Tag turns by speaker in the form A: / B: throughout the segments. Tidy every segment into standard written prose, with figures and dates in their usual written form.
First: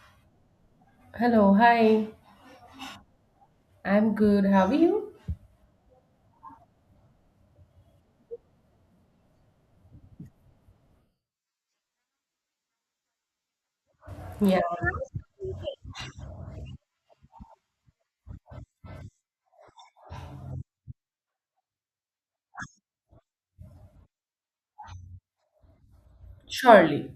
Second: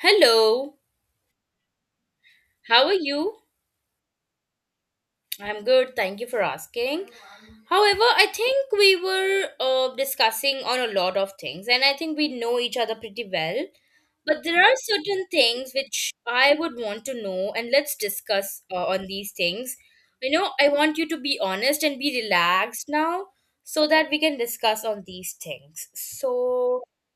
A: Hello,
B: Hello, hi.
A: how are you?
B: I'm good. How are you?
A: I'm good, thank you for asking. However, I think we were discussing on a lot of things, and I think we know each other pretty well. But there
B: Yeah,
A: are certain things which I would want to know, and let's discuss on these things. You know, I want you to be honest and be relaxed now so that we can discuss on these things. So,
B: surely.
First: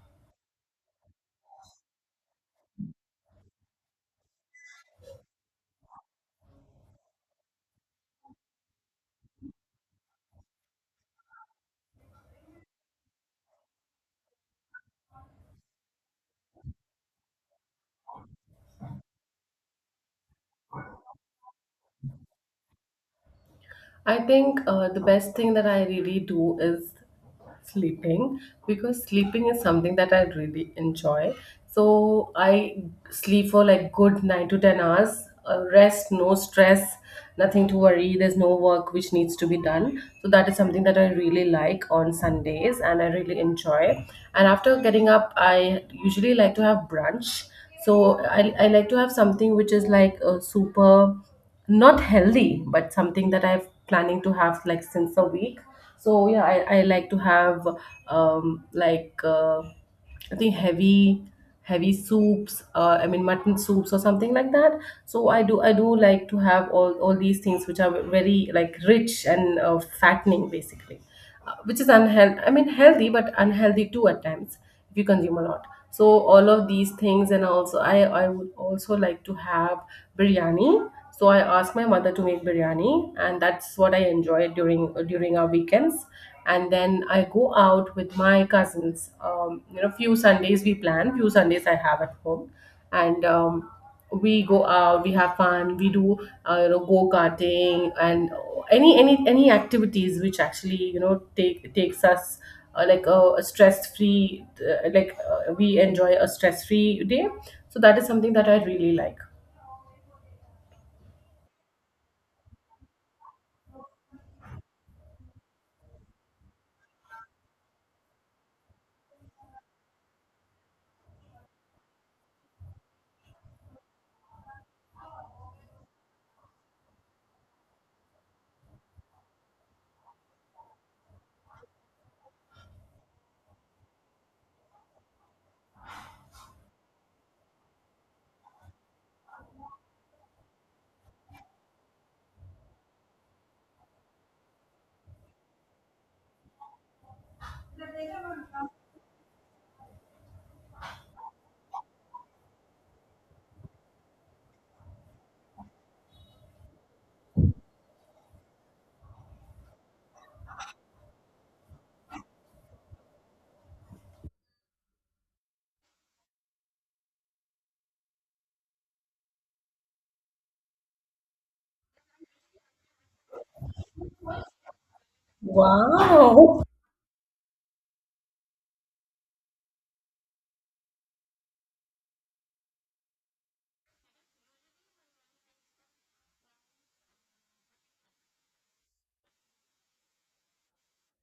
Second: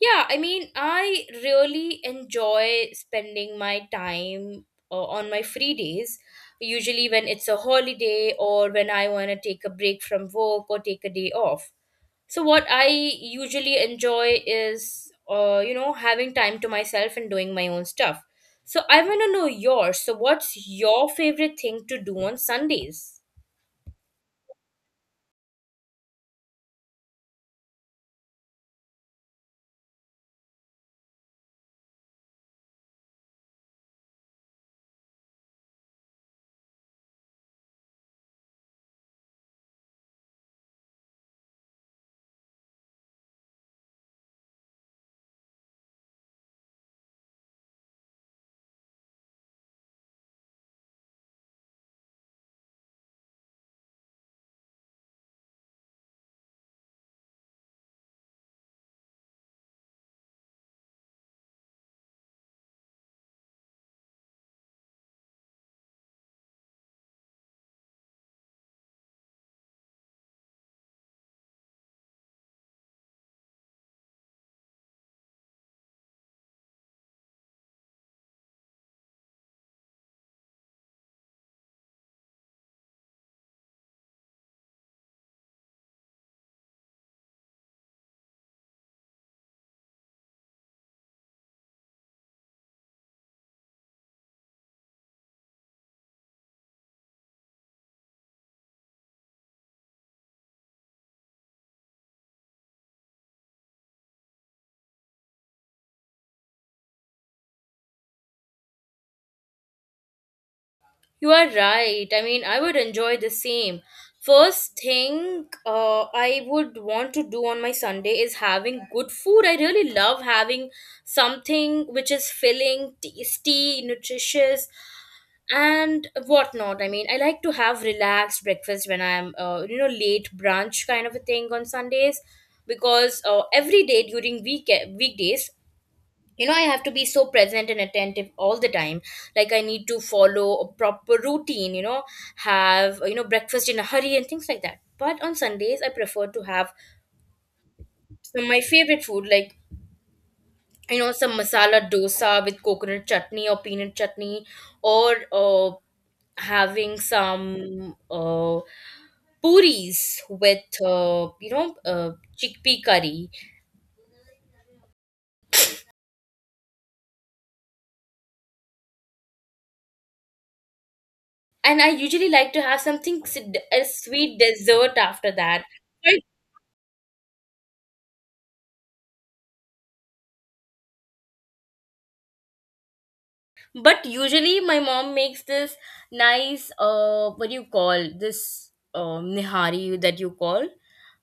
A: yeah, I mean, I really enjoy spending my time on my free days. Usually, when it's a holiday or when I want to take a break from work or take a day off. So, what I usually enjoy is, having time to myself and doing my own stuff. So, I want to know yours. So, what's your favorite thing to do on Sundays?
B: I think the best thing that I really do is sleeping, because sleeping is something that I really enjoy. So I sleep for like good 9 to 10 hours, rest, no stress, nothing to worry. There's no work which needs to be done. So that is something that I really like on Sundays and I really enjoy. And after getting up, I usually like to have brunch. So I like to have something which is like a super not healthy, but something that I'm planning to have like since a week. So yeah, I like to have um, like uh, I think heavy soups. I mean, mutton soups or something like that. So I do like to have all these things which are very like rich and fattening basically. Which is unhealthy, I mean healthy but unhealthy too at times if you consume a lot. So all of these things, and also I would also like to have biryani. So I ask my mother to make biryani, and that's what I enjoy during our weekends. And then I go out with my cousins. You know, few Sundays we plan, few Sundays I have at home. And we go out, we have fun, we do, you know, go karting and any activities which actually, you know, takes us like a stress free, we enjoy a stress free day. So that is something that I really like.
A: You are right. I mean, I would enjoy the same. First thing I would want to do on my Sunday is having good food. I really love having something which is filling, tasty, nutritious, and whatnot. I mean, I like to have relaxed breakfast when I'm, late brunch kind of a thing on Sundays, because every day during weekdays, I have to be so present and attentive all the time, like I need to follow a proper routine, have breakfast in a hurry and things like that. But on Sundays I prefer to have some of my favorite food, like some masala dosa with coconut chutney or peanut chutney, or having some puris with, uh, chickpea curry. And I usually like to have something a sweet dessert after that. I
B: Wow.
A: But usually my mom makes this nice, what do you call this, nihari that you call,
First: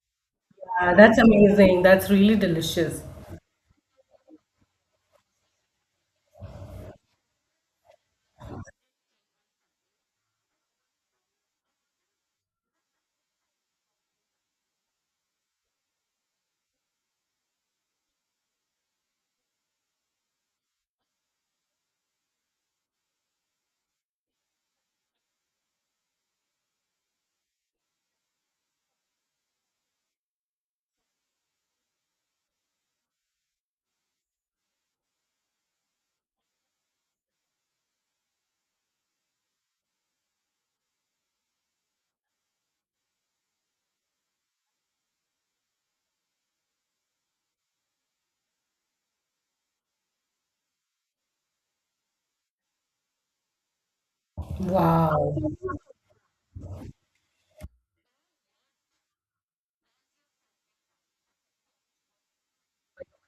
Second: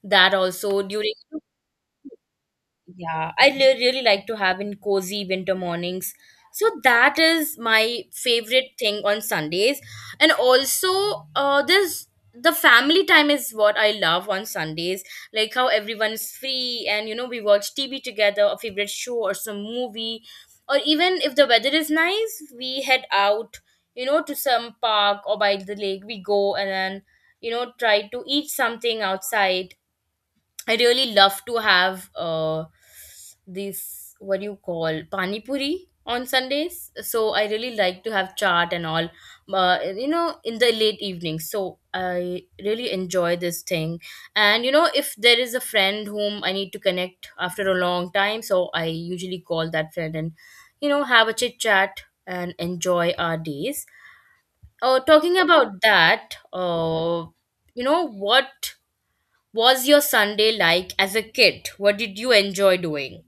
A: that also
B: Yeah,
A: during.
B: that's amazing, that's really delicious.
A: Yeah, really like to have in cozy winter mornings. So that is my favorite thing on Sundays. And also, this the family time is what I love on Sundays. Like how everyone's free, and we watch TV together, a favorite show or some movie, or even if the weather is nice, we head out, to some park or by the lake. We go and then try to eat something outside. I really love to have, this, what do you call, pani puri on Sundays. So I really like to have chaat and all, in the late evening. So I really enjoy this thing. And, if there is a friend whom I need to connect after a long time, so I usually call that friend and have a chit chat and enjoy our days.
B: Wow.
A: Talking about that, you know what? Was your Sunday like as a kid? What did you enjoy doing?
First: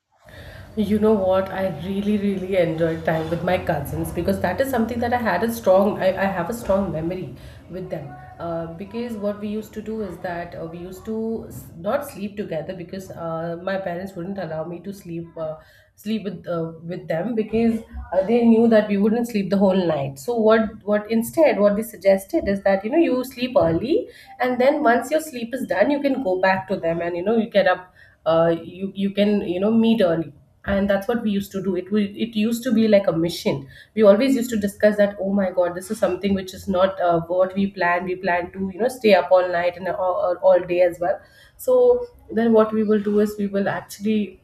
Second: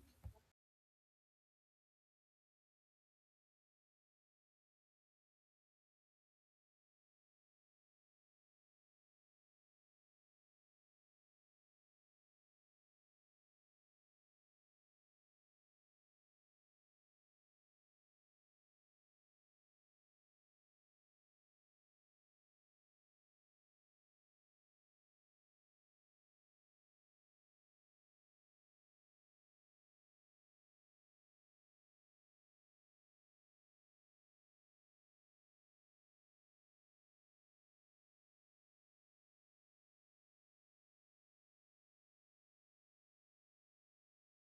B: You know what? I really, really enjoyed time with my cousins, because that is something that I had a strong, I have a strong memory with them. Because what we used to do is that we used to not sleep together, because my parents wouldn't allow me to sleep with them, because they knew that we wouldn't sleep the whole night. So what instead what they suggested is that, you know, you sleep early, and then once your sleep is done you can go back to them, and you know, you get up. You can, you know, meet early. And that's what we used to do it. It used to be like a mission. We always used to discuss that, oh my god, this is something which is not what we plan. We plan to, you know, stay up all night and all day as well. So then what we will do is we will actually,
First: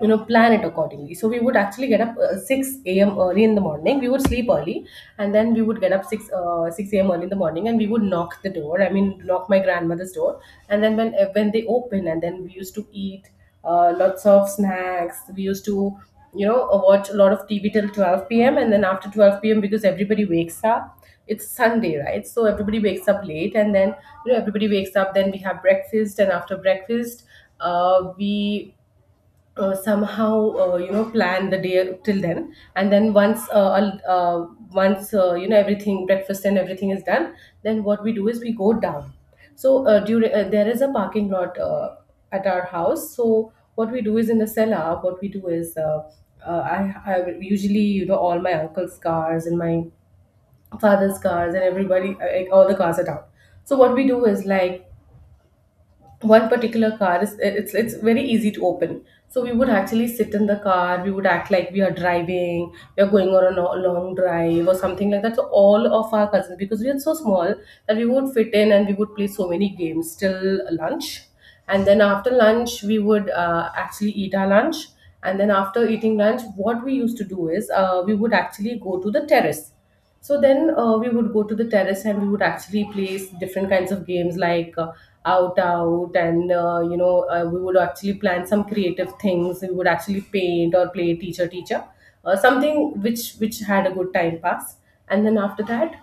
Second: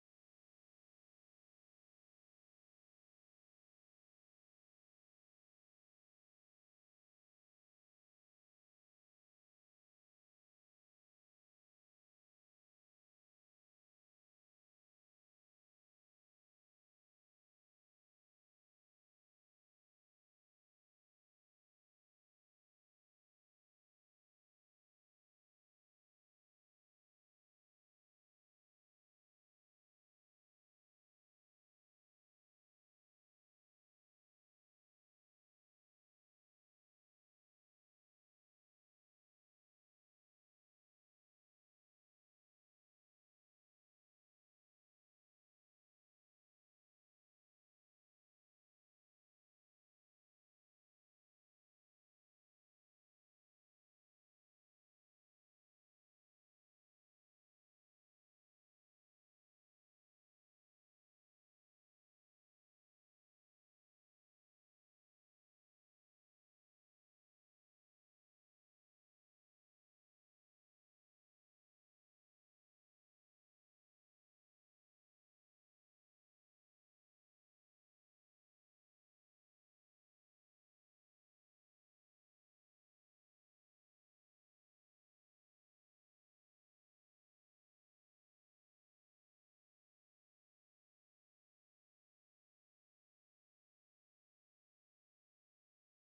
B: you know, plan it accordingly. So we would actually get up 6 a.m. early in the morning. We would sleep early and then we would get up 6 a.m. early in the morning, and we would knock the door, I mean knock my grandmother's door. And then when they open, and then we used to eat lots of snacks. We used to, you know, watch a lot of TV till 12 p.m., and then after 12 p.m., because everybody wakes up, it's Sunday right, so everybody wakes up late. And then, you know, everybody wakes up, then we have breakfast. And after breakfast, we somehow, you know, plan the day till then. And then once you know, everything, breakfast and everything is done, then what we do is we go down. So during there is a parking lot at our house. So what we do is in the cellar, what we do is, I usually, you know, all my uncle's cars and my father's cars, and everybody, like all the cars are down. So what we do is like, one particular car is, it's very easy to open. So we would actually sit in the car, we would act like we are driving, we are going on a long drive or something like that. So all of our cousins, because we are so small, that we would fit in, and we would play so many games till lunch. And then after lunch we would actually eat our lunch. And then after eating lunch, what we used to do is, we would actually go to the terrace. So then we would go to the terrace and we would actually play different kinds of games like, out out, and we would actually plan some creative things. We would actually paint or play teacher teacher, something which had a good time pass. And then after that,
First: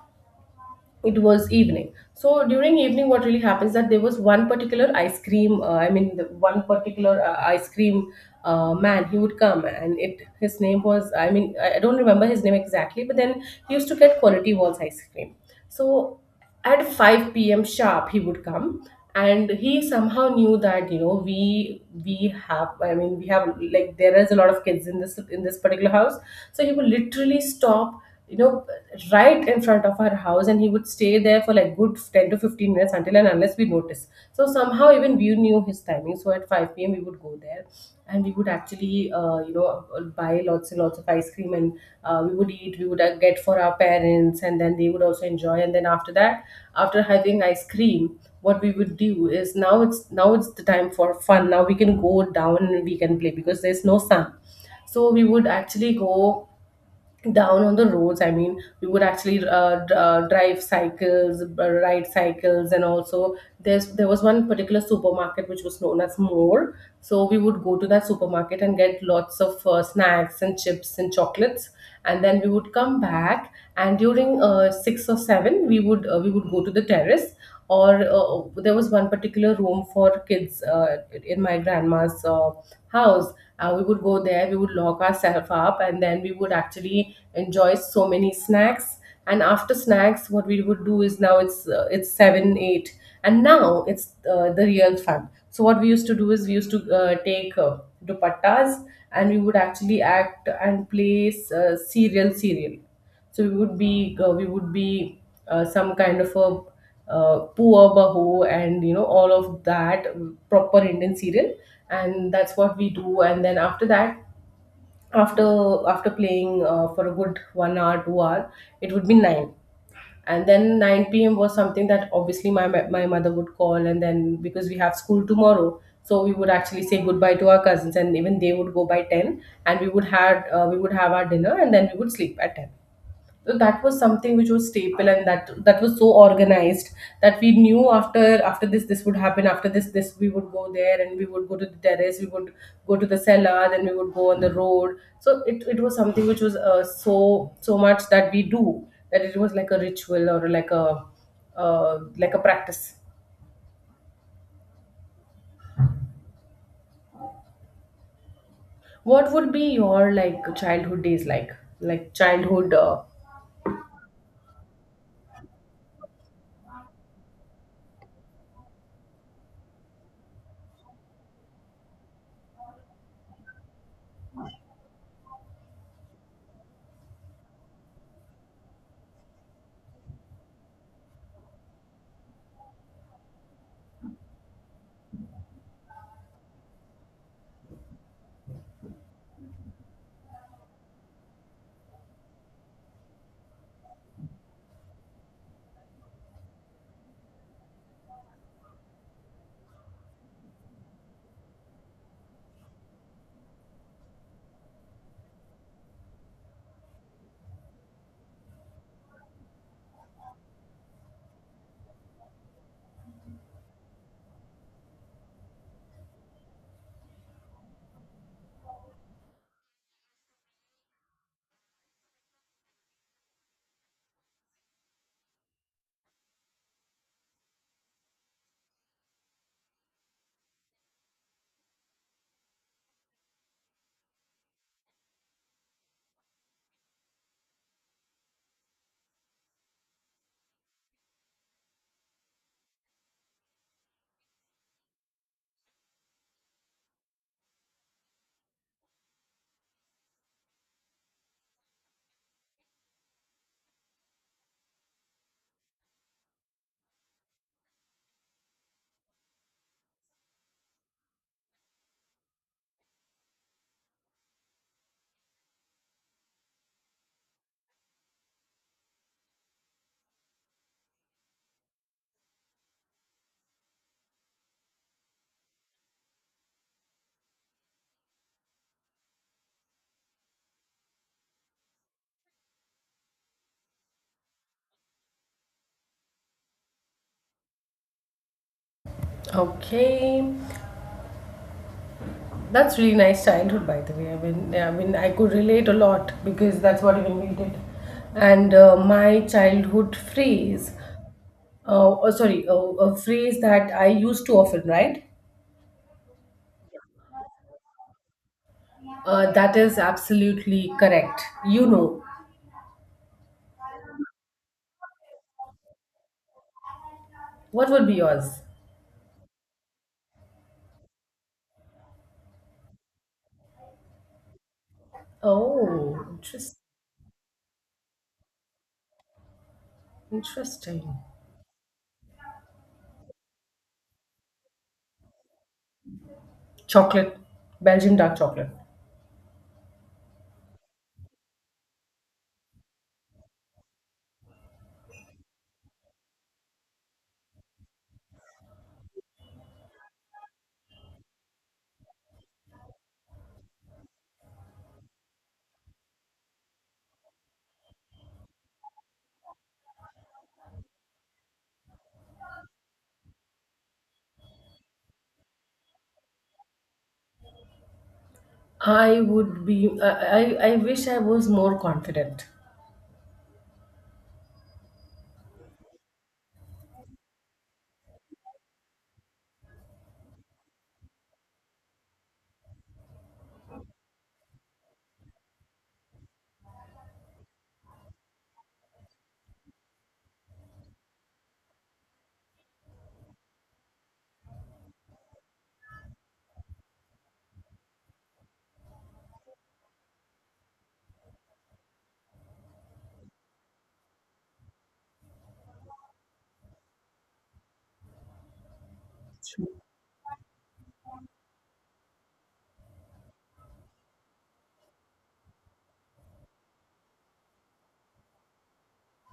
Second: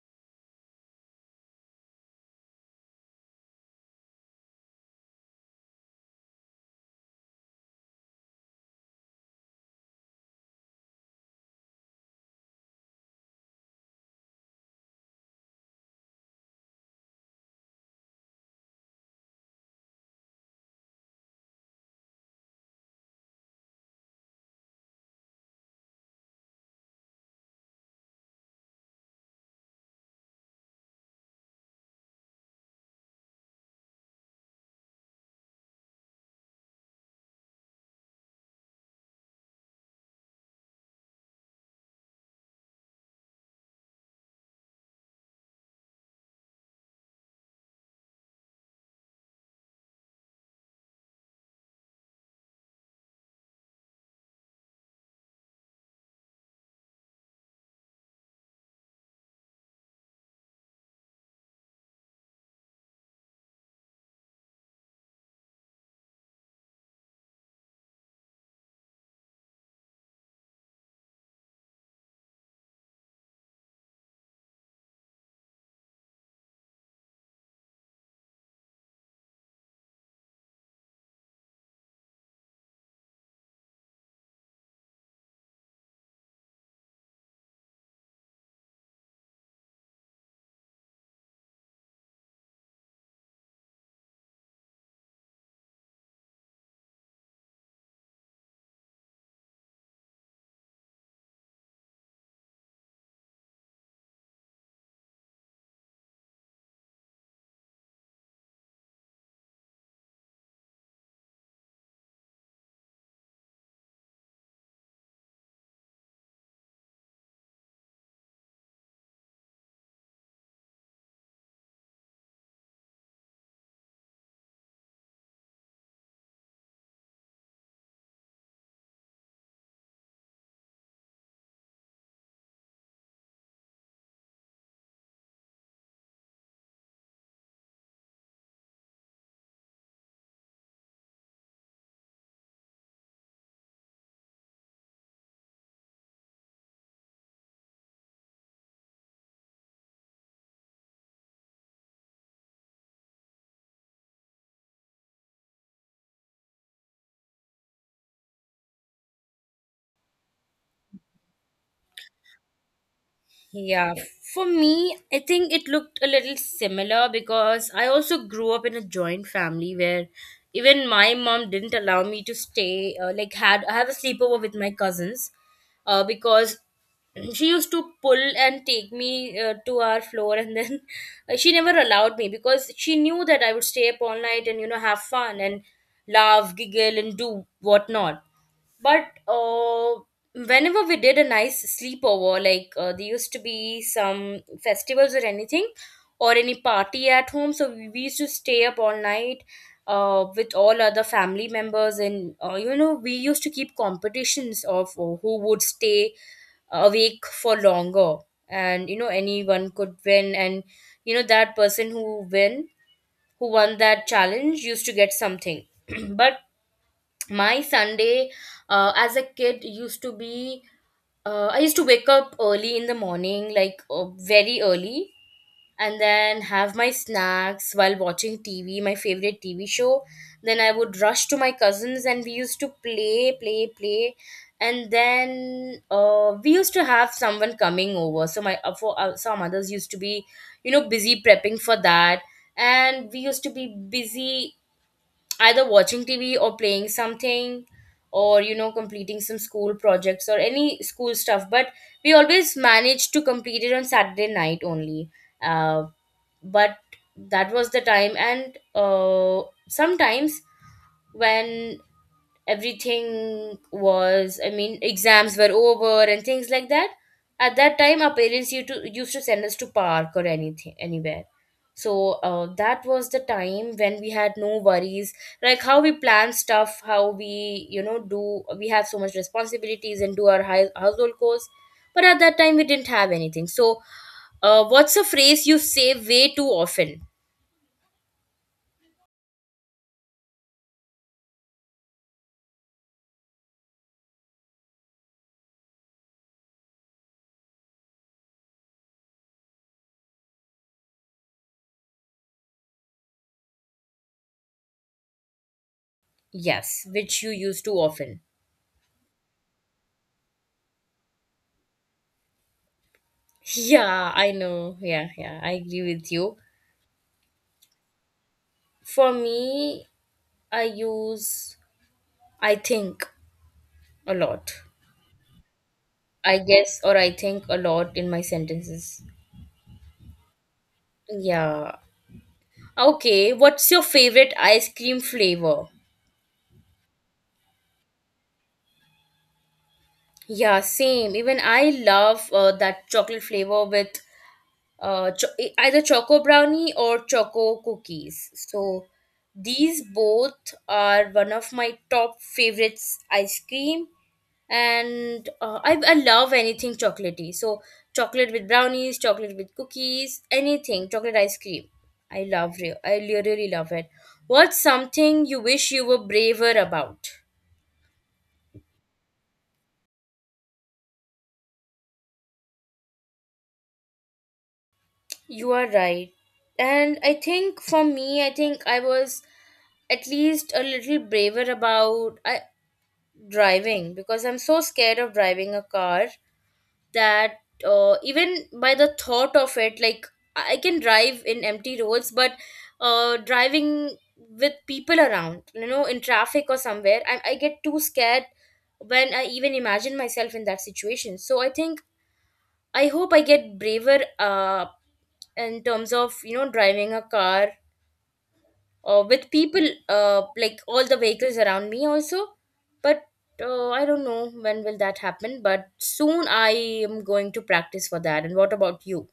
B: it was evening. So during evening what really happens, that there was one particular ice cream, I mean the one particular ice cream man, he would come. And it his name was, I mean I don't remember his name exactly, but then he used to get Quality Walls ice cream. So at 5 p.m. sharp he would come. And he somehow knew that, you know, we have, I mean we have, like there is a lot of kids in this particular house. So he would literally stop, you know, right in front of our house, and he would stay there for like good 10 to 15 minutes, until and unless we notice. So somehow even we knew his timing, so at 5 p.m. we would go there. And we would actually, buy lots and lots of ice cream. And we would eat, we would get for our parents, and then they would also enjoy. And then after that, after having ice cream, what we would do is, now it's the time for fun. Now we can go down and we can play because there's no sun. So we would actually go down on the roads, I mean we would actually d- drive cycles ride cycles. And also, there was one particular supermarket which was known as More. So we would go to that supermarket and get lots of snacks and chips and chocolates. And then we would come back, and during 6 or 7, we would go to the terrace, or there was one particular room for kids in my grandma's house. We would go there, we would lock ourselves up, and then we would actually enjoy so many snacks. And after snacks, what we would do is, now it's seven, eight, and now it's the real fun. So what we used to do is, we used to take dupattas, and we would actually act and play serial serial. So we would be uh, we would be some kind of a poor bahu, and you know all of that. Mm, proper Indian serial. And that's what we do. And then after that, after after playing for a good 1 hour 2 hour, it would be nine. And then 9 p.m. was something that obviously my mother would call. And then, because we have school tomorrow, so we would actually say goodbye to our cousins, and even they would go by 10. And we would have our dinner, and then we would sleep at 10. So that was something which was staple, and that was so organized, that we knew after, after this would happen, after this we would go there, and we would go to the terrace, we would go to the cellar, then we would go on the road. So it was something which was so so much that we do, that it was like a ritual, or like a practice. What would be your like childhood days, like childhood
A: Yeah, for me, I think it looked a little similar because I also grew up in a joint family where even my mom didn't allow me to stay. Like, had I have a sleepover with my cousins, because she used to pull and take me, to our floor, and then she never allowed me because she knew that I would stay up all night and have fun and laugh, giggle, and do whatnot. But whenever we did a nice sleepover, like there used to be some festivals or anything, or any party at home, so we used to stay up all night, with all other family members, and we used to keep competitions of, who would stay awake for longer, and anyone could win, and that person who won that challenge used to get something. But my Sunday, as a kid used to be, I used to wake up early in the morning, like very early, and then have my snacks while watching TV, my favorite TV show. Then I would rush to my cousins and we used to play, play, play. And then we used to have someone coming over, so my for some others used to be busy prepping for that, and we used to be busy either watching TV or playing something, or completing some school projects or any school stuff. But we always managed to complete it on Saturday night only. uh, but that was the time, and sometimes when everything was, I mean, exams were over and things like that. At that time our parents used to send us to park or anything anywhere. So that was the time when we had no worries, like how we plan stuff, how we, do we have so much responsibilities and do our household chores. But at that time we didn't have anything. So what's a phrase you say way too often?
B: okay. That's really nice childhood, by the way. I mean, yeah, I mean, I could relate a lot because that's what even we did. And my childhood phrase, oh sorry, a phrase that I used to often, right?
A: Yes, which you use too often.
B: That is absolutely correct. You know,
A: Yeah, I know. Yeah, yeah, I agree with you.
B: what would be yours?
A: For me, I use I think a lot.
B: Oh,
A: I guess, or I think a lot in my sentences.
B: interesting.
A: Yeah. Okay, what's your favorite ice cream flavor?
B: Chocolate, Belgian dark chocolate.
A: Yeah, same. Even I love, that chocolate flavor with, either choco brownie or choco cookies. So these both are one of my top favorites ice cream. And I love anything chocolatey. So chocolate with brownies, chocolate with cookies, anything chocolate ice cream, I really love it. What's something you wish you were braver about?
B: I would be. I wish I was more confident.
A: You are right. And I think for me, I think I was at least a little braver about, driving, because I'm so scared of driving a car that, even by the thought of it, like, I can drive in empty roads, but driving with people around, in traffic or somewhere, I get too scared when I even imagine myself in that situation. So I hope I get braver, in terms of driving a car, with people, like all the vehicles around me also. But I don't know when will that happen, but soon I am going to practice for that. And what about you?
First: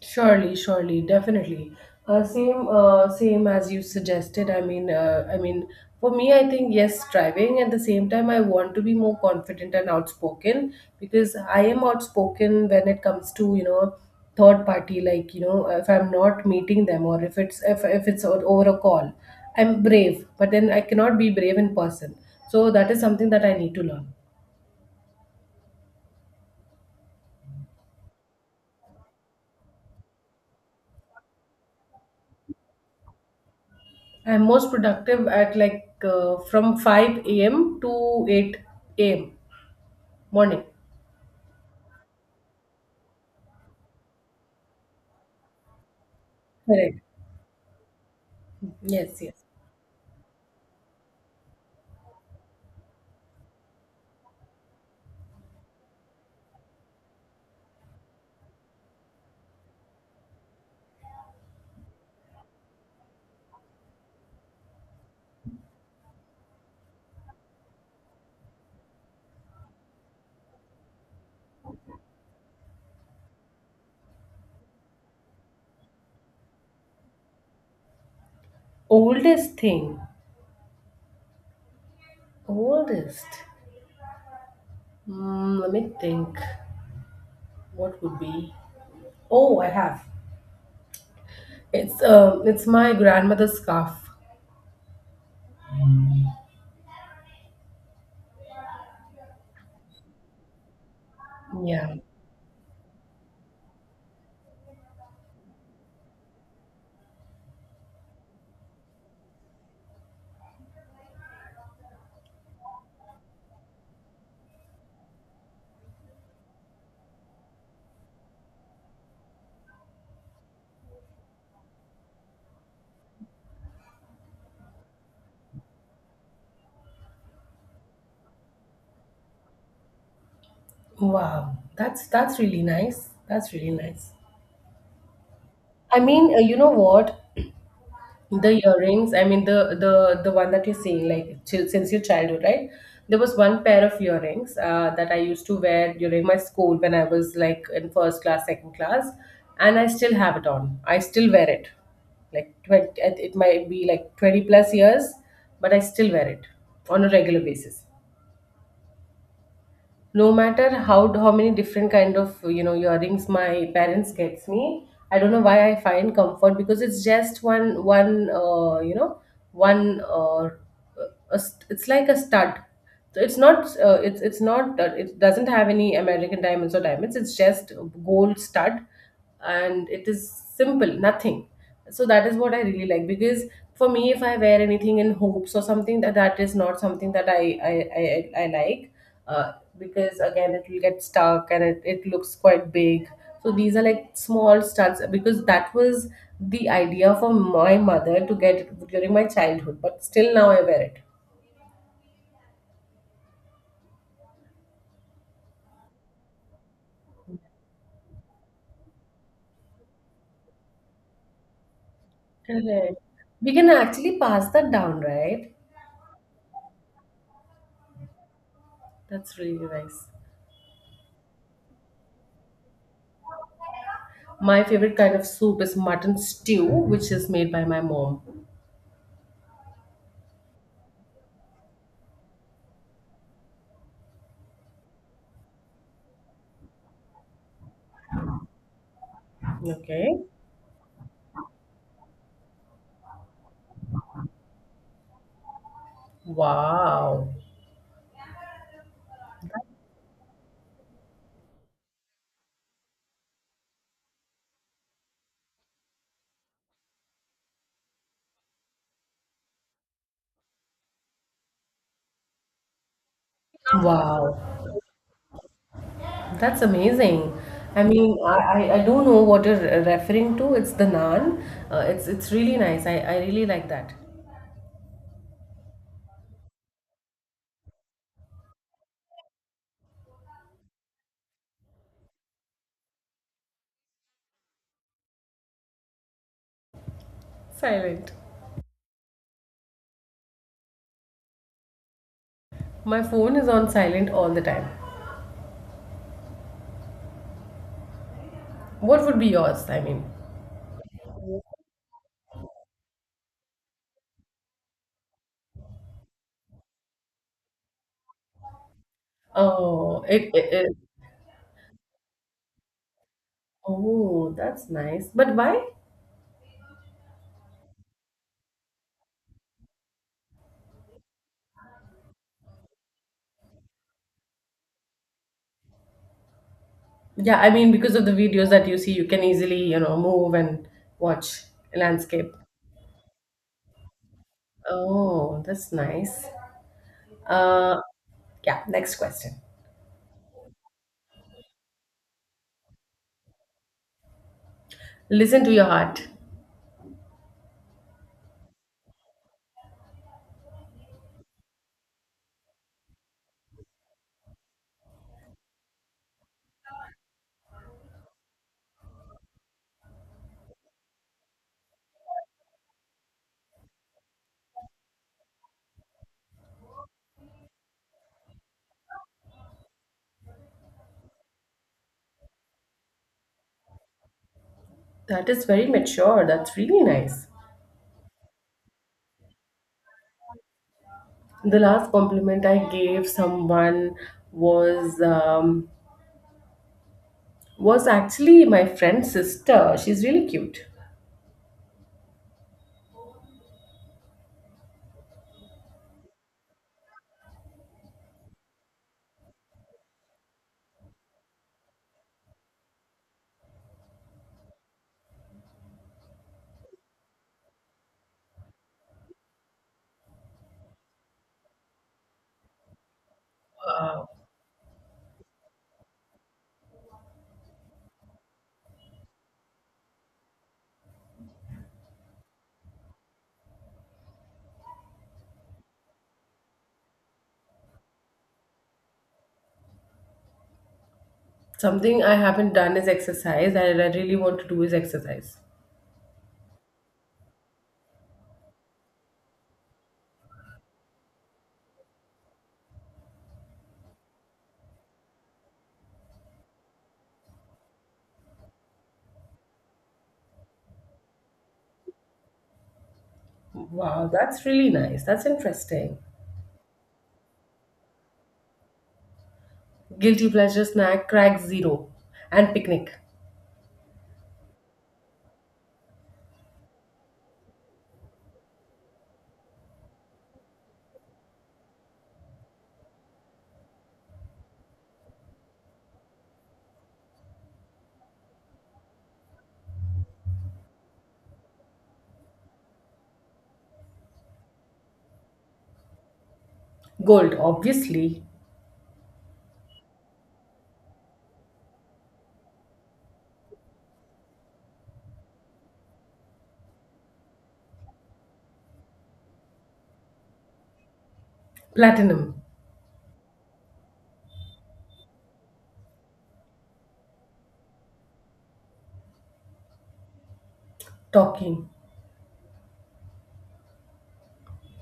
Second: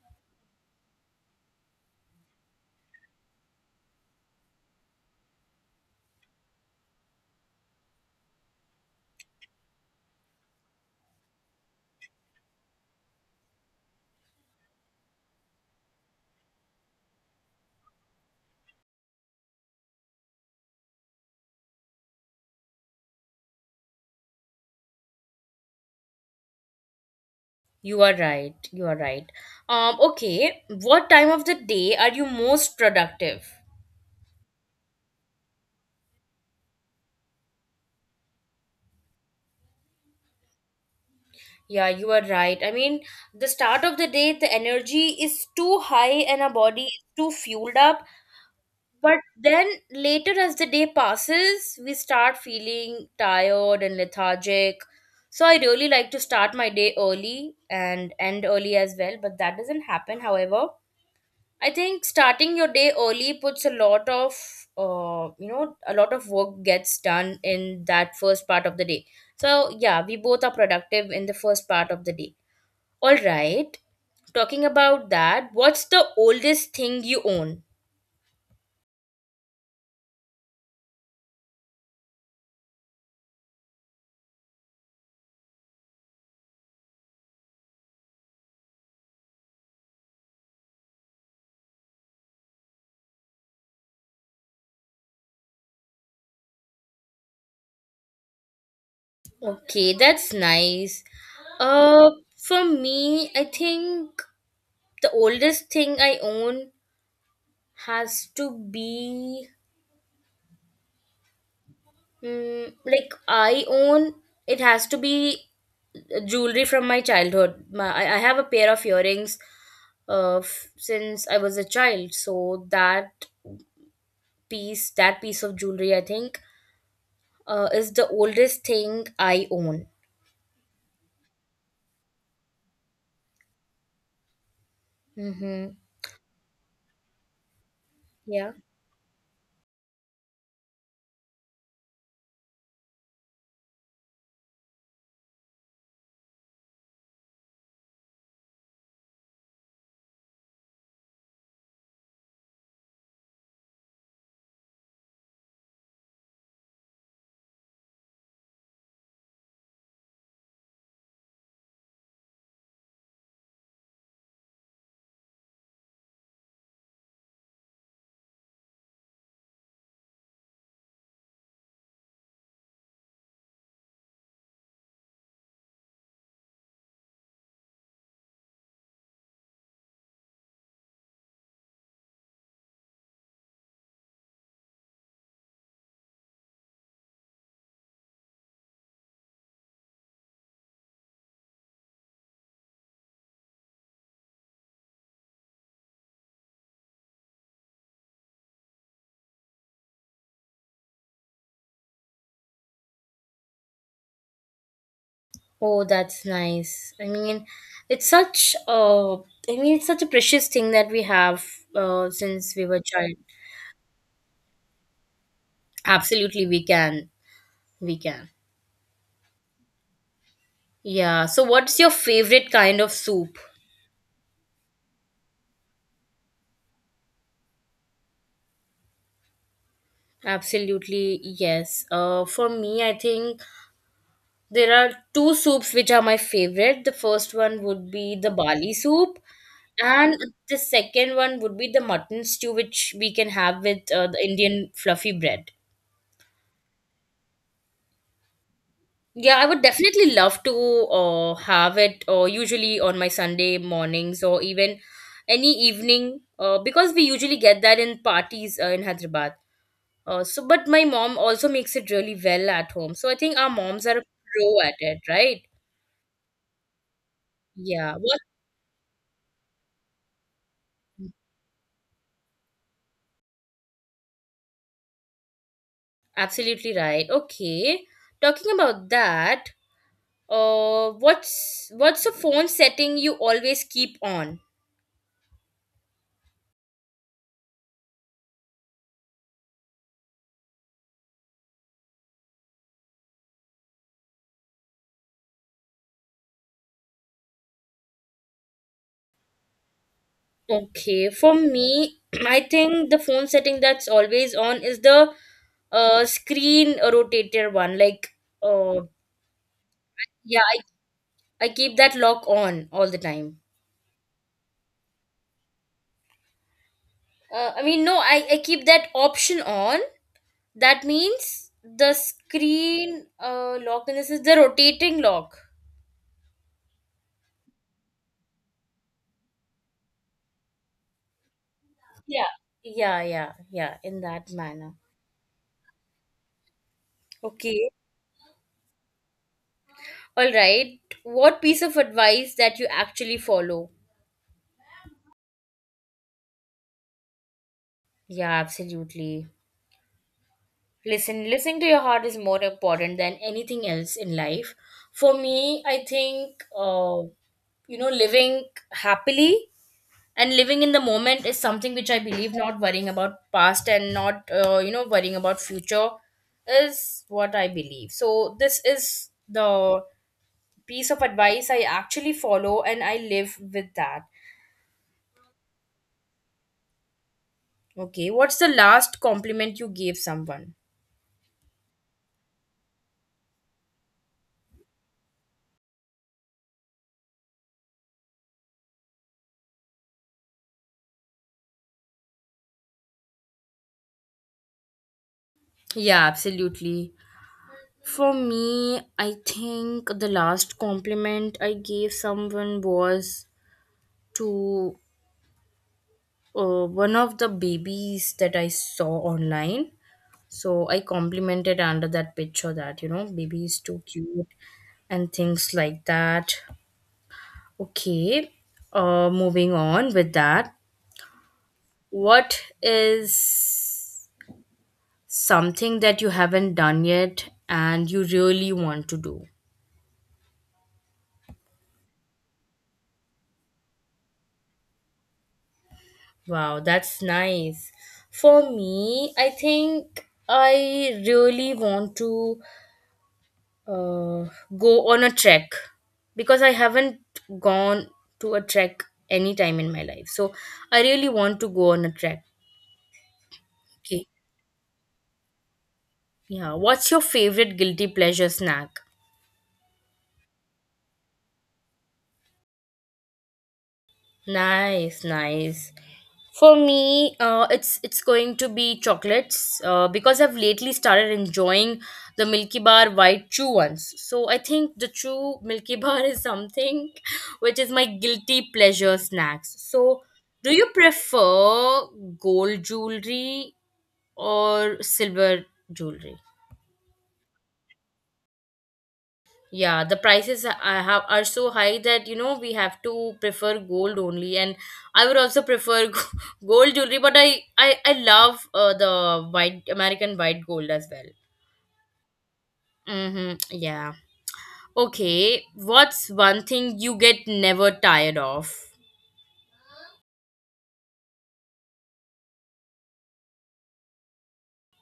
B: Surely, surely, definitely. Same, same as you suggested. I mean, for me, I think yes, striving. At the same time, I want to be more confident and outspoken, because I am outspoken when it comes to, you know, third party. Like you know, if I'm not meeting them, or if it's over a call, I'm brave. But then I cannot be brave in person. So that is something that I need to learn.
A: You are right, you are right. Okay, what time of the day are you most productive?
B: I'm most productive at like from five a.m. to eight a.m. Morning.
A: Yeah, you are right. I mean, the start of the day, the energy is too high and our body
B: Correct.
A: is too fueled up. But
B: Yes, yes.
A: then later, as the day passes, we start feeling tired and lethargic. So I really like to start my day early and end early as well, but that doesn't happen. However, I think starting your day early puts a lot of work gets done in that first part of the day. So yeah, we both are productive in the first part of the day. All right. Talking about that, what's the oldest thing you own?
B: Oldest thing. Oldest. Mm, let me think. What would be? Oh, I have. It's my grandmother's scarf.
A: Okay, that's nice.
B: Yeah.
A: Uh, for me, I think the oldest thing I own has to be, like I own, it has to be jewelry from my childhood. I have a pair of earrings, since I was a child, so that piece, of jewelry, I think, is the oldest thing I own.
B: Wow. That's really nice. That's really nice.
A: Mm-hmm.
B: I mean, you know what?
A: Yeah.
B: The earrings, I mean the one that you're saying, like till, since your childhood, right? There was one pair of earrings that I used to wear during my school when I was like in first class, second class, and I still have it on. I still wear it. Like 20, it might be like 20 plus years, but I still wear it on a regular basis no matter how many different kind of you know earrings my parents gets me. I don't know why I find comfort because it's just one one you know one a, st- it's like a stud. So it's not it's not it doesn't have any American diamonds or diamonds. It's just gold stud, and it is simple, nothing. So that is what I really like because for me, if I wear anything in hopes or something that, that is not something that i I like uh, because again it will get stuck and it looks quite big. So these are like small studs because that was the idea for my mother to get during my childhood, but still now I wear it.
A: Oh, that's nice. I mean, it's such a, I mean, it's such a precious thing that we have, since we were
B: Correct.
A: child.
B: We can actually pass that down, right?
A: Absolutely, we can. We can.
B: That's really nice.
A: Yeah. So, what's your favorite kind of soup?
B: My favorite kind of soup is mutton stew, which is made by my mom.
A: Absolutely, yes. For me, I think there are two soups which are my favorite. The first one would be the barley soup,
B: Okay.
A: and the second one would be the mutton stew, which we can have with, the Indian fluffy bread.
B: Wow.
A: Yeah, I would definitely love to, have it, usually on my Sunday mornings or even any evening, because we usually get that in parties, in Hyderabad. So, but my mom also makes it really well at home. So I think our moms are
B: Wow.
A: pro at it, right?
B: That's amazing. I
A: Yeah,
B: mean,
A: what?
B: I don't know what you're referring to. It's the naan. It's really nice. I really like that.
A: Absolutely right. Okay, talking about that, what's the phone setting you always keep on?
B: Silent. My phone is on silent all the time. What would be yours? I mean,
A: Okay, for me, I think the phone setting that's always on is the, screen rotator one. Like, uh,
B: oh,
A: yeah,
B: it.
A: I keep that lock on all the time.
B: Oh, that's nice. But why?
A: I mean, no, I keep that option on. That means the screen, lock, and this is the rotating lock.
B: Yeah, I mean, because of the videos that you see, you can easily, you know, move and watch
A: Yeah.
B: landscape.
A: Yeah, yeah, yeah, in that manner.
B: Oh, that's nice.
A: Okay.
B: Uh, yeah, next question.
A: All right. What piece of advice that you actually follow?
B: Listen to your heart.
A: Yeah, absolutely. Listening to your heart is more important than anything else in life. For me, I think, living happily and living in the moment is something which I believe. Not worrying about past and not worrying about future is what I believe. So, this is the piece of advice I actually follow and I live with that.
B: That is very mature. That's really nice.
A: Okay, what's the last compliment you gave someone?
B: The last compliment I gave someone was um, was actually my friend's sister. She's really cute.
A: Yeah, absolutely. For me, I think the last compliment I gave someone was to one of the babies that I saw online. So I complimented under that picture that, baby is too cute and things like that. Okay, moving on with that. What is something that you haven't done yet and you really want to do?
B: Something I haven't done is exercise. I really want to do is exercise.
A: Wow, that's nice. For me, I think I really want to uh, go on a trek because I haven't gone to a trek any time in my life. So I really want to go on a trek.
B: Wow,
A: Okay.
B: that's really nice. That's interesting.
A: Yeah. What's your favorite guilty pleasure snack?
B: Guilty pleasure snack crack zero and picnic.
A: Nice, nice. For me, it's going to be chocolates because I've lately started enjoying the Milky Bar white chew ones. So I think the chew Milky Bar is something which is my guilty pleasure snacks. So do you prefer gold jewelry or silver jewelry?
B: Gold, obviously.
A: Yeah, the I have are so high that you know we have to prefer gold only, and I would also prefer gold jewelry. But I love the white American white gold as well.
B: Platinum.
A: Mm-hmm. Yeah. Okay. What's one thing you get never tired of?
B: Talking.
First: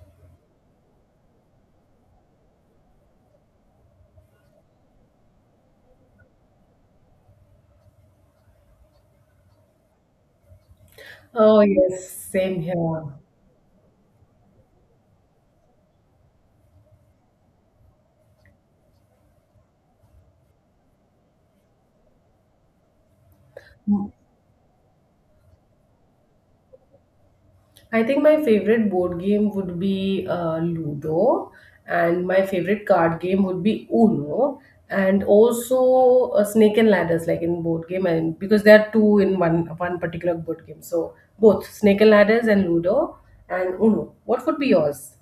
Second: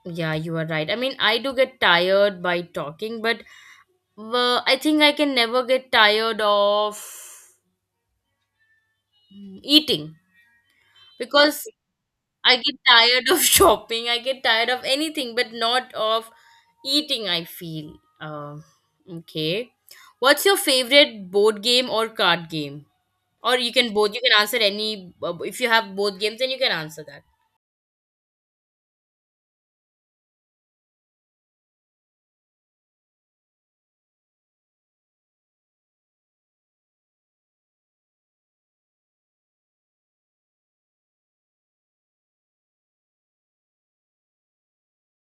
A: Yeah, you are right. I mean, I do get tired by talking, but I think I can never get tired of eating,
B: Oh,
A: because
B: yes,
A: I
B: same
A: get
B: here.
A: tired of shopping. I get tired of anything, but not of eating, I feel. Okay. What's your favorite board game or card game? Or you can
B: Mm.
A: both. You can answer any. If you have both games, then you can answer that.
B: I think my favorite board game would be Ludo, and my favorite card game would be Uno, and also Snake and Ladders, like in board game, and because there are two in one particular board game. So both Snake and Ladders and Ludo and Uno. What would be yours?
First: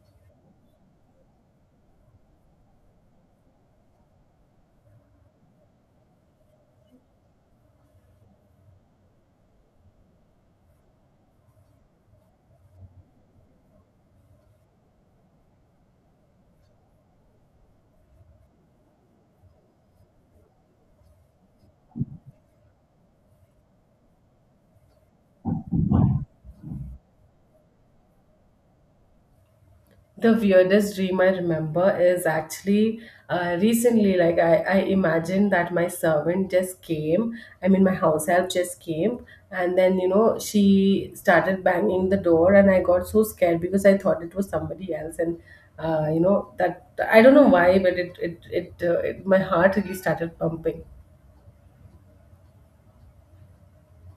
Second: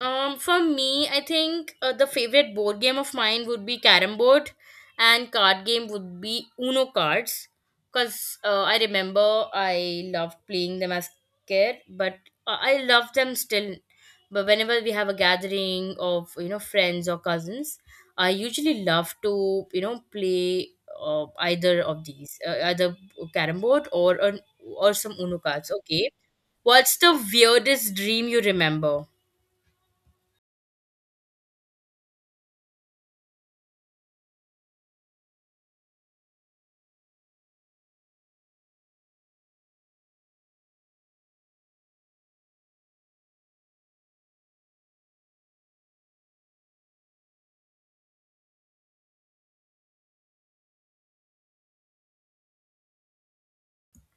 A: For me, I think the favorite board game of mine would be carom board, and card game would be Uno cards. Cause I remember I loved playing them as kid, but I love them still. But whenever we have a gathering of you know friends or cousins, I usually love to you know play either carom board or some Uno cards. Okay, what's the weirdest dream you remember?
B: The weirdest dream I remember is actually recently. Like I imagined that my servant just came. I mean, my house help just came, and then you know she started banging the door, and I got so scared because I thought it was somebody else, and you know that I don't know why, but it my heart really started pumping.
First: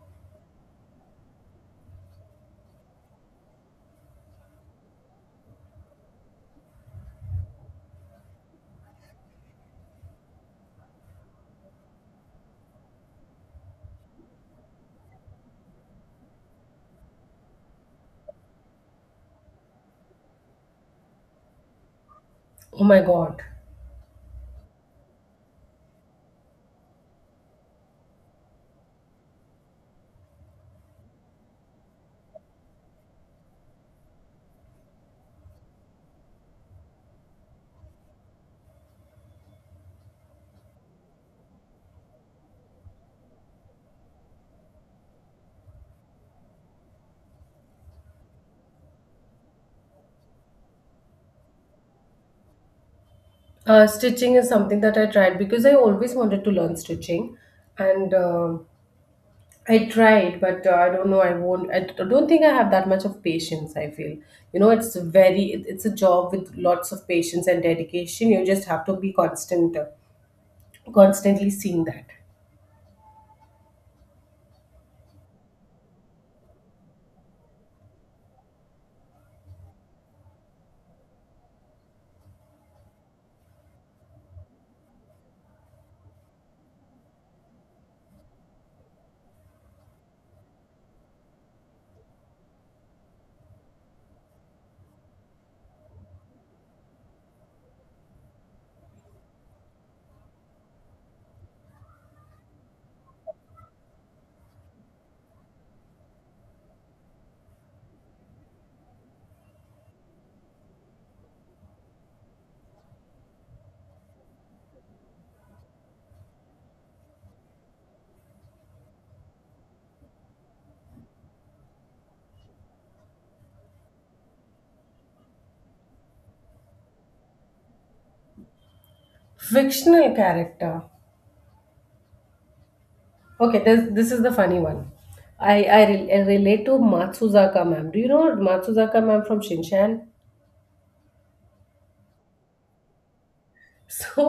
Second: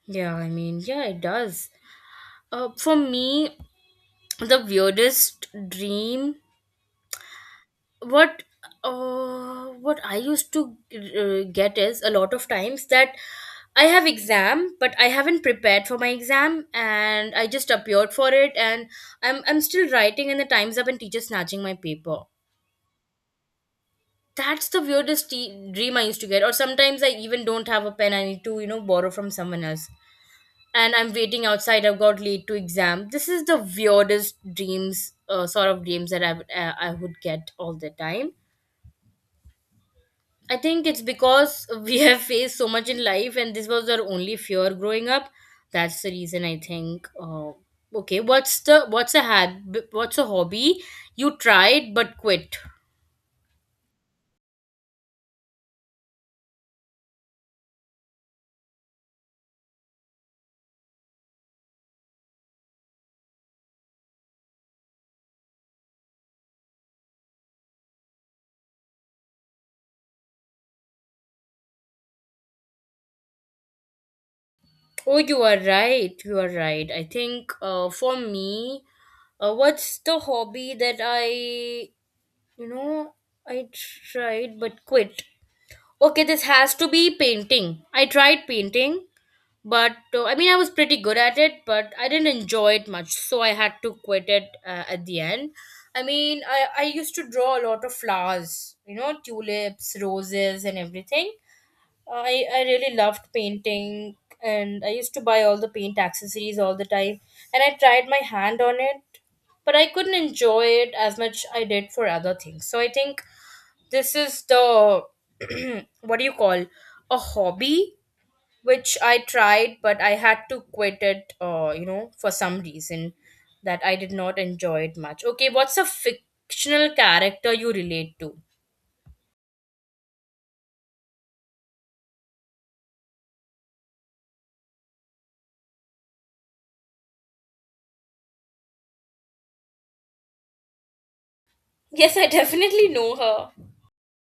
A: Yeah, I mean, yeah, it does. For me, the weirdest dream, what what I used to get is a lot of times that I have exam, but I haven't prepared for my exam, and I just appeared for it, and I'm still writing, and the time's up, and teacher snatching my paper.
B: Oh my god.
A: That's the dream I used to get. Or sometimes I even don't have a pen; I need to you know borrow from someone else and I'm waiting outside. I've got late to exam. This is the sort of dreams that I would get all the time. I think it's because we have faced so much in life, and this was our only fear growing up. That's the reason I think. Okay, what's the what's a hab what's a hobby you tried but quit?
B: Stitching is something that I tried because I always wanted to learn stitching, and I tried, but I don't know. I won't. I don't think I have that much of patience. I feel, you know, it's a It's a job with lots of patience and dedication. You just have to be constant, constantly seeing that.
A: Oh, you are right. You are right. I think for me, what's the hobby that I You know, I tried but quit. Okay, this has to be painting. I tried painting, but I mean, I was pretty good at it, but I didn't enjoy it much, so I had to quit it at the end. I mean, I used to draw a lot of flowers, you know, tulips, roses, and everything. I really loved painting, and I used to buy all the paint accessories all the time, and I tried my hand on it, but I couldn't enjoy it as much I did for other things. So I think this is the what do you call a hobby which I tried but I had to quit it, you know, for some reason that I did not enjoy it much. Okay, what's a fictional character you relate to?
B: Fictional character. Okay, this is the funny one. I relate to Matsuzaka ma'am. Do you know Matsuzaka ma'am from Shinshan?
A: Yes, I definitely know her.
B: So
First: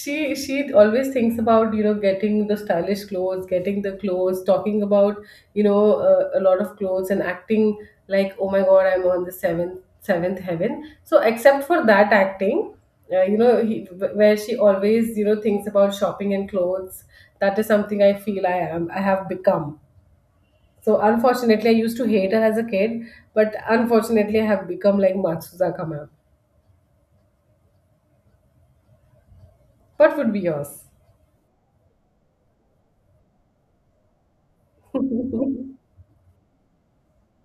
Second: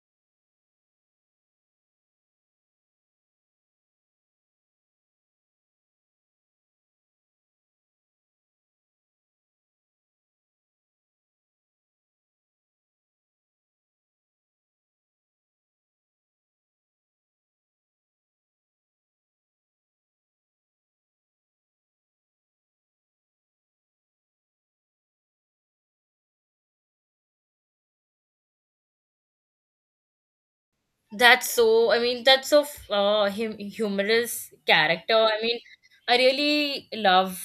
B: she always thinks about you know getting the stylish clothes, getting the clothes, talking about, you know, a lot of clothes and acting like, oh my god, I'm on the seventh heaven. So except for that acting, you know, where she always you know thinks about shopping and clothes, that is something I feel I have become. So unfortunately I used to hate her as a kid, but unfortunately I have become like Matsuzaka ma'am. What would be yours?
A: That's so, I mean, that's so humorous character. I mean, I really loved,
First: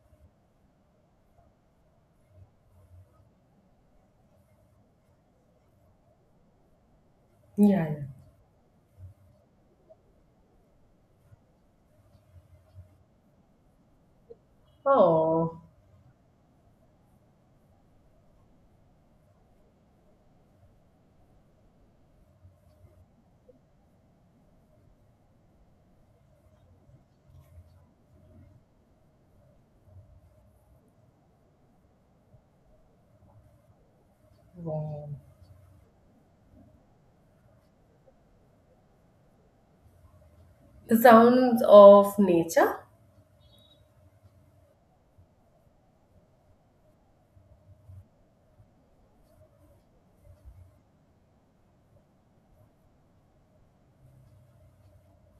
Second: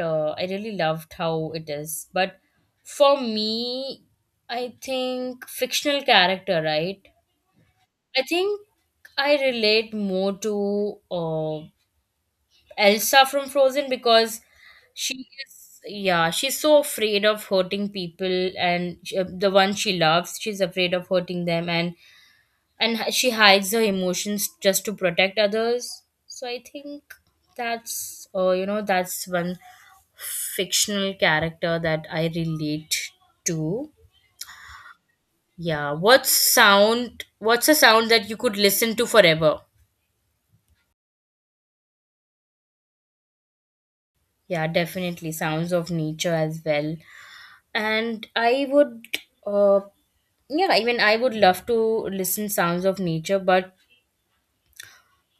A: I really loved how it is. But for me, I think fictional character, right?
B: yeah.
A: I think I relate more to Elsa from Frozen because she
B: Oh,
A: is, yeah, she's so afraid of hurting people, and the one she loves, she's afraid of hurting them, and she hides her emotions just to protect others. So I think that's that's one fictional character that I relate to.
B: wow.
A: Yeah, what's a sound that you could listen to forever?
B: The sounds of nature?
A: Yeah, definitely sounds of nature as well. And I would uh yeah, I mean, I would love to listen sounds of nature, but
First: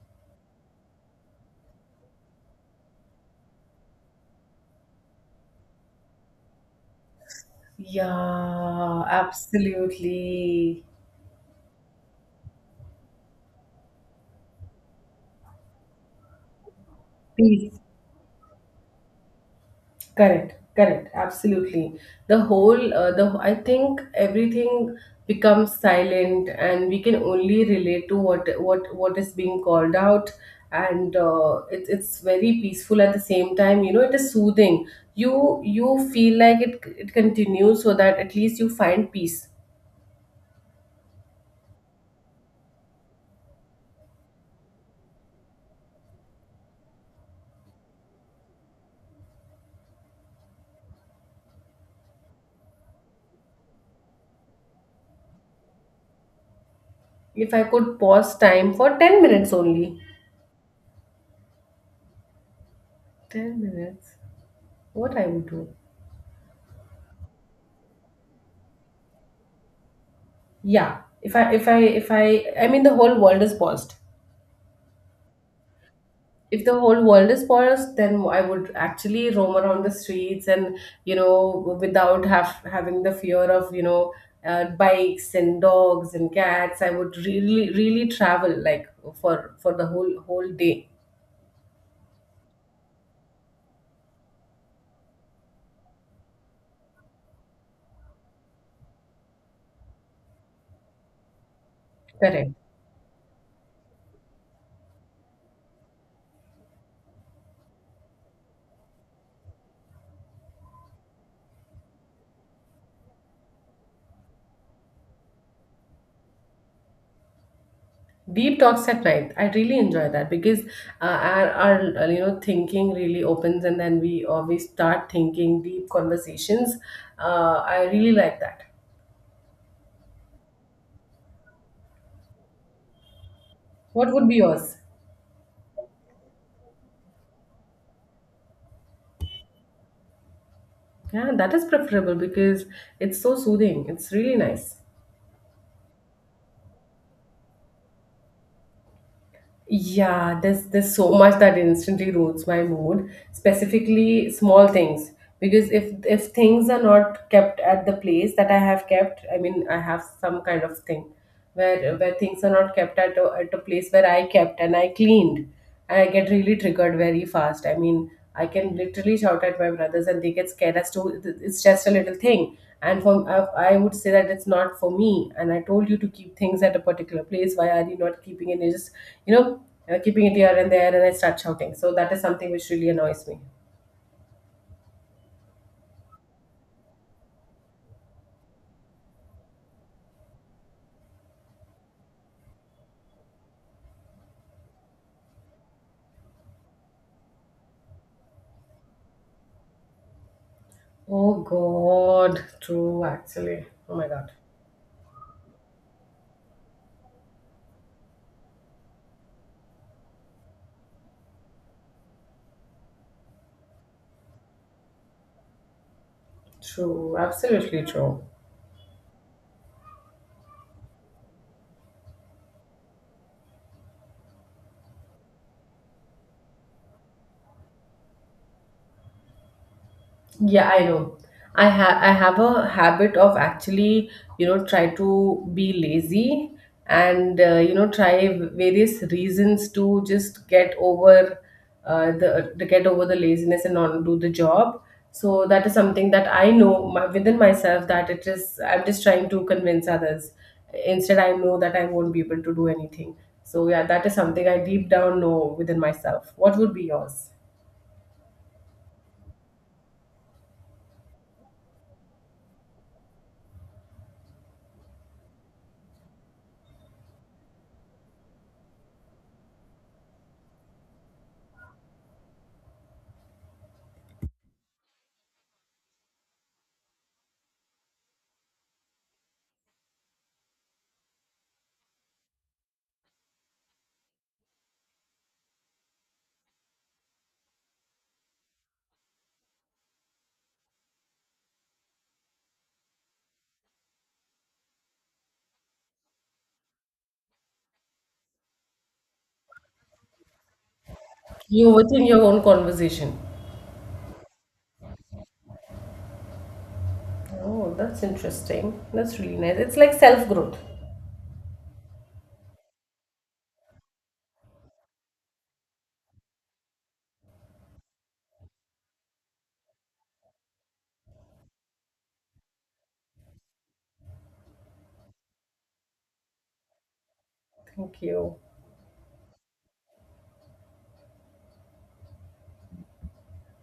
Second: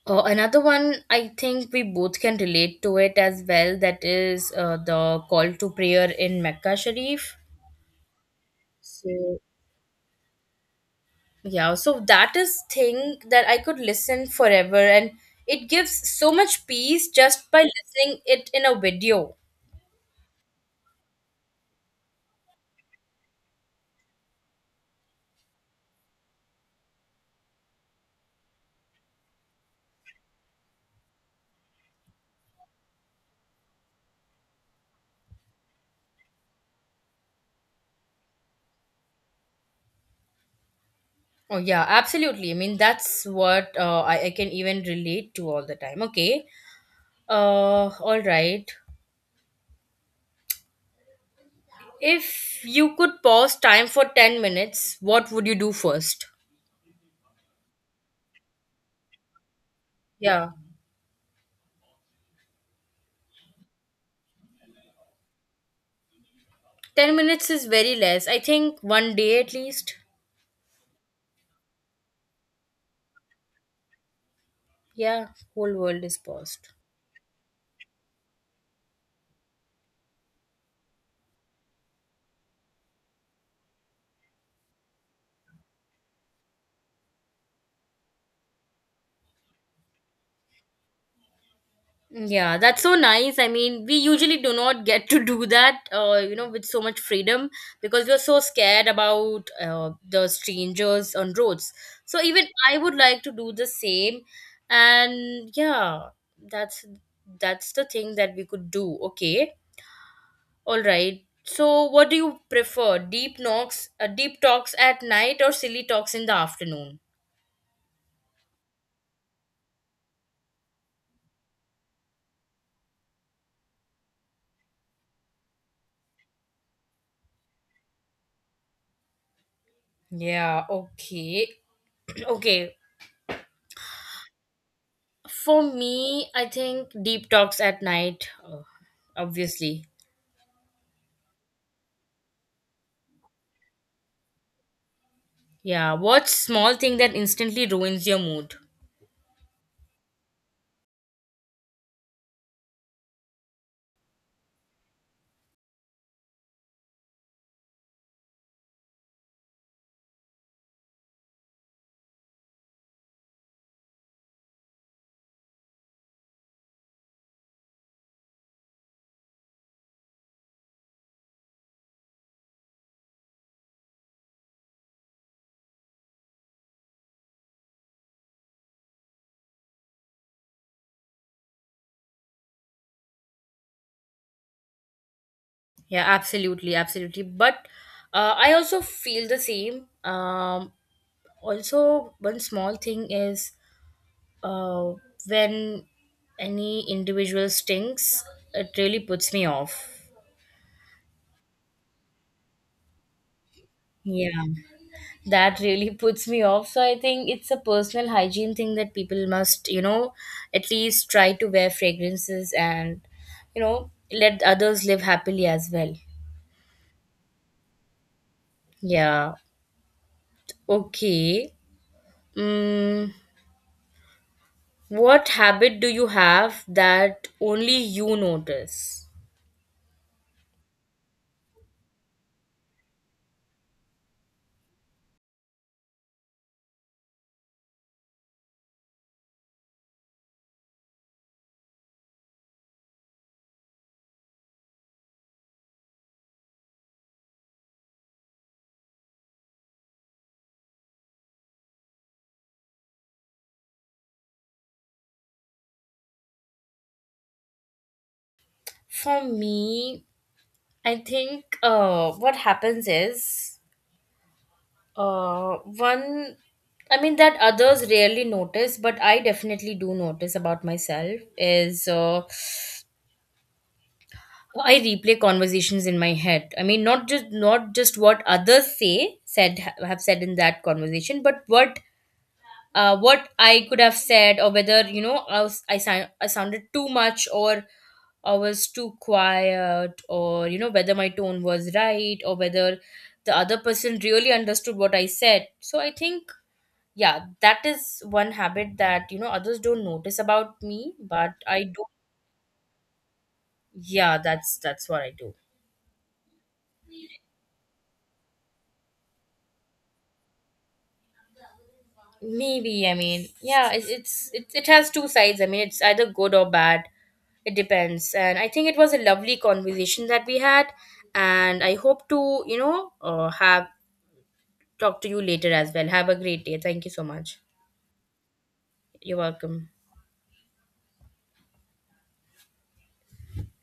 A: Another one I think we both can relate to it as well. That is the call to prayer in Mecca Sharif.
B: Yeah,
A: So
B: absolutely.
A: yeah, so that is thing that I could listen forever, and it gives so much peace just by
B: Peace.
A: listening it in a video.
B: Correct, correct, absolutely. The whole, the I think everything becomes silent, and we can only relate to what is being called out, and it, it's very peaceful at the same time. You know, it is soothing. You feel like it continues, so that at least you find peace.
A: Oh yeah, absolutely. I mean that's what I can even relate to all the time. Okay. All right. If you could pause time for 10 minutes, what would you do first?
B: If I could pause time for 10 minutes only.
A: Yeah.
B: 10 minutes. What I would do?
A: 10 minutes is very less. I think one day at least.
B: Yeah. If I mean the whole world is paused.
A: Yeah, whole world is
B: If
A: paused.
B: the whole world is paused, then I would actually roam around the streets and, you know, without have having the fear of, you know, bikes and dogs and cats. I would really travel like for the whole day.
A: Yeah, that's so nice. I mean, we usually do not get to do that, you know, with so much freedom because we're so scared about the strangers on roads. So even
B: Correct.
A: I would like to do the same, and yeah, that's that's the thing that we could do. Okay, all right. So, what do you prefer, deep talks at night, or silly talks in the afternoon?
B: Deep talks at night. I really enjoy that because our you know thinking really opens, and then we always start thinking deep conversations. I really like that.
A: Yeah, okay. Okay.
B: What would be yours?
A: For me, I think deep talks at night, obviously.
B: Yeah, that is preferable because it's so soothing. It's really nice.
A: Yeah, what small thing that instantly ruins your mood?
B: Yeah, there's so much that instantly ruins my mood, specifically small things. Because if things are not kept at the place that I have kept, I mean, I have some kind of thing where things are not kept at at a place where I kept and I cleaned. And I get really triggered very fast. I mean, I can literally shout at my brothers and they get scared as to it's just a little thing. And for I would say that it's not for me. And I told you to keep things at a particular place. Why are you not keeping it? You just, you know, keeping it here and there, and I start shouting. So that is something which really annoys me.
A: Yeah, absolutely, absolutely. But I also feel the same. Also, one small thing is uh, when any individual stinks, it really puts me off.
B: Oh God, true actually. Oh my God,
A: Yeah, that really puts me off. So I think it's a personal hygiene thing that people must, you know, at least try to wear fragrances and you know let others live happily as well.
B: true, absolutely true.
A: Yeah. Okay. mm, what habit do you have that only you notice?
B: Yeah, I know. I have a habit of actually, you know, try to be lazy and, you know, try various reasons to just get over the to get over the laziness and not do the job. So that is something that I know my, within myself that it is. I'm just trying to convince others. Instead, I know that I won't be able to do anything. So yeah, that is something I deep down know within myself. What would be yours?
A: For me, I think what happens is one, I mean, that others rarely notice, but I definitely do notice about myself is I replay conversations in my head. I mean, not just what others say said have said in that conversation, but what I could have said, or whether you know I sounded too much, or I was too quiet, or you know whether my tone was right, or whether the other person really understood what I said. So I think yeah, that is one habit that, you know, others don't notice about me, but I
B: You're
A: do.
B: within your own conversation.
A: Yeah, that's what I do.
B: Oh, that's interesting. That's really nice. It's like self growth.
A: Maybe, I mean, yeah, it has two sides. I mean, it's either good or bad. It depends. And I think it was a lovely conversation that we had, and I hope to, you know, have talk to you later as well. Have a great day. Thank you so much.
B: Thank you.
A: You're welcome.